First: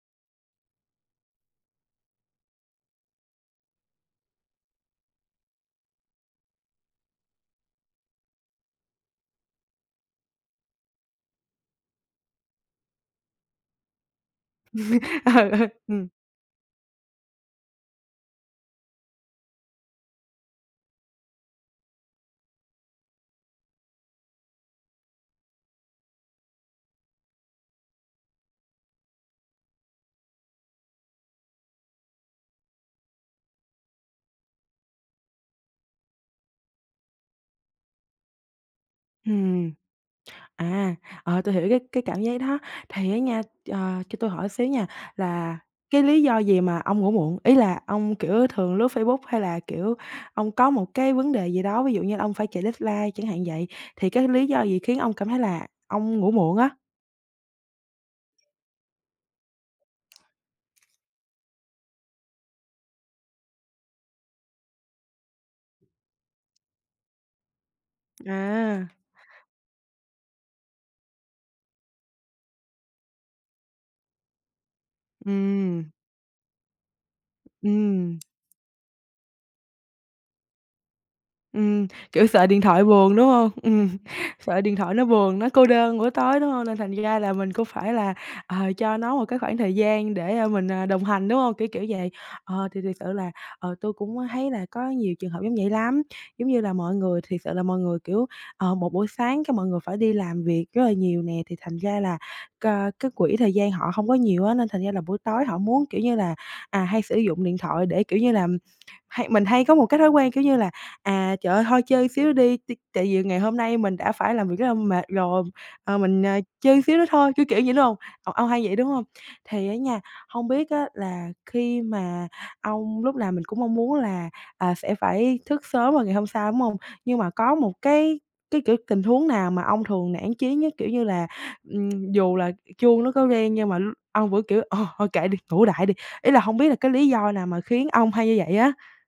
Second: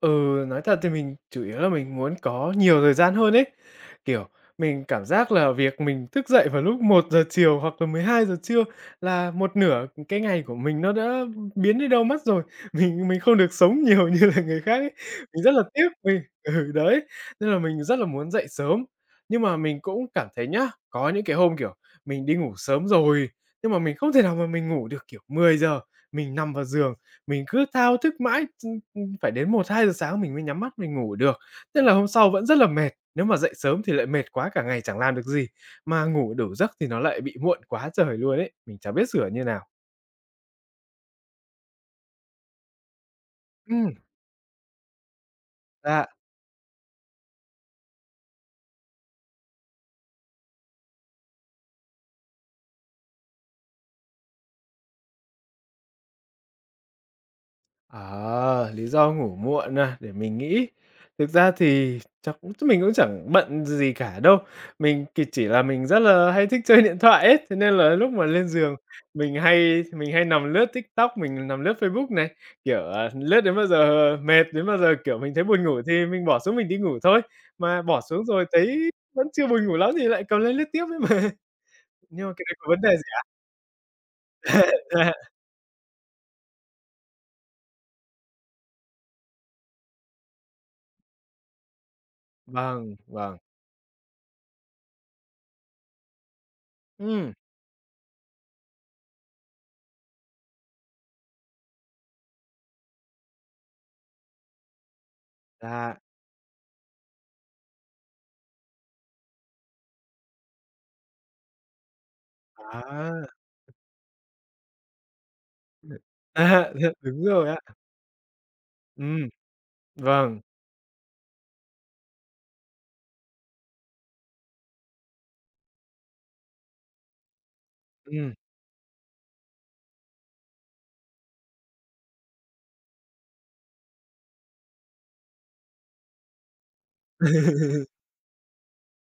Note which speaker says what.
Speaker 1: Ừ, nói thật thì mình chủ yếu là mình muốn có nhiều thời gian hơn ấy. Kiểu, mình cảm giác là việc mình thức dậy vào lúc 1:00 chiều hoặc là 12:00 trưa là một nửa cái ngày của mình nó đã biến đi đâu mất rồi. Mình mình không được sống nhiều như là người khác ấy.
Speaker 2: Ừ,
Speaker 1: Mình rất là
Speaker 2: ừ,
Speaker 1: tiếc
Speaker 2: ừm.
Speaker 1: vì ừ, đấy, nên là mình rất là muốn dậy sớm. Nhưng mà mình cũng cảm thấy nhá, có những cái hôm, kiểu, mình đi ngủ sớm rồi, nhưng mà mình không thể nào mà mình ngủ được. Kiểu, 10:00 mình nằm vào giường, mình cứ thao thức mãi ch ưm, phải đến 1:00-2:00 sáng mình mới nhắm mắt mình ngủ được. Tức là hôm sau vẫn rất là mệt, nếu mà dậy sớm thì lại mệt quá, cả ngày chẳng làm được gì. Mà ngủ đủ giấc thì nó lại bị muộn quá trời luôn ấy. Mình chẳng biết sửa như nào.
Speaker 2: Ừm. À, ờ, tôi hiểu cái cái cảm giác đó. Thì á nha,
Speaker 1: Ừm.
Speaker 2: ờ, cho tôi hỏi xíu nha là cái
Speaker 1: Dạ.
Speaker 2: lý do gì mà ông ngủ muộn? Ý là ông, kiểu, thường lướt Facebook hay là, kiểu, ông có một cái vấn đề gì đó, ví dụ như là ông phải chạy deadline chẳng hạn vậy, thì cái lý do gì khiến ông cảm thấy là ông ngủ muộn á?
Speaker 1: Ờ, lý do ngủ muộn à? Để mình nghĩ. Thực ra thì chắc cũng mình cũng chẳng bận gì cả đâu. Mình thì chỉ là mình rất là hay thích chơi điện thoại ấy, thế nên là lúc mà lên giường
Speaker 2: À!
Speaker 1: mình hay mình hay nằm lướt TikTok, mình nằm lướt Facebook này. Kiểu, à, lướt đến bao giờ mệt, đến bao giờ kiểu mình thấy buồn ngủ
Speaker 2: Ừm.
Speaker 1: thì mình bỏ xuống mình đi ngủ thôi. Mà bỏ
Speaker 2: Ừm.
Speaker 1: xuống rồi thấy vẫn chưa buồn ngủ lắm thì lại cầm lên lướt tiếp ấy mà.
Speaker 2: Ừm,
Speaker 1: Nhưng
Speaker 2: kiểu,
Speaker 1: mà cái
Speaker 2: sợ
Speaker 1: đấy
Speaker 2: điện
Speaker 1: có vấn
Speaker 2: thoại
Speaker 1: đề gì
Speaker 2: buồn,
Speaker 1: ạ?
Speaker 2: đúng hông? Ừm, sợ điện thoại nó
Speaker 1: Dạ.
Speaker 2: buồn, nó cô đơn buổi tối, đúng hông? Nên thành ra là mình cũng phải là, ờ, cho nó một cái khoảng thời gian để, a, mình, à, đồng hành, đúng hông? Kiểu, kiểu vậy. Ờ, thì
Speaker 1: Vâng,
Speaker 2: thiệt sự là,
Speaker 1: vâng.
Speaker 2: ờ, tôi cũng có thấy là có nhiều trường hợp giống vậy lắm. Giống như là mọi người
Speaker 1: Ừm.
Speaker 2: thiệt sự là mọi người, kiểu, ờ, một buổi sáng cái mọi người phải đi làm việc rất là nhiều nè, thì thành ra là, cờ, cái quỹ thời gian họ không có nhiều á, nên thành ra là buổi tối họ muốn,
Speaker 1: Dạ.
Speaker 2: kiểu như là, à, hay sử dụng điện thoại để, kiểu như là, hay mình hay có một cái thói quen, kiểu như là, à, "Trời ơi, thôi chơi xíu nữa đi, ti tại vì
Speaker 1: À!
Speaker 2: ngày hôm nay mình đã phải làm việc rất là mệt rồi, ờ, mình, ờ,
Speaker 1: À,
Speaker 2: chơi xíu nữa
Speaker 1: đúng
Speaker 2: thôi." Kiểu,
Speaker 1: rồi ạ.
Speaker 2: kiểu vậy, đúng hông? Ô ông hay vậy, đúng hông?
Speaker 1: Ừm,
Speaker 2: Thì á nha,
Speaker 1: vâng.
Speaker 2: hông biết á là khi mà ông lúc nào mình cũng mong muốn là, à, sẽ phải thức sớm vào ngày hôm sau, đúng hông? Nhưng mà có một cái
Speaker 1: Ừm.
Speaker 2: cái kiểu tình huống nào mà ông thường nản chí nhất? Kiểu như là, ừm, dù là chuông nó có reng nhưng mà l ông vẫn kiểu: "Ờ, thôi kệ đi, ngủ đại đi." Ý là hông biết là cái lý do nào mà khiến ông hay như vậy á?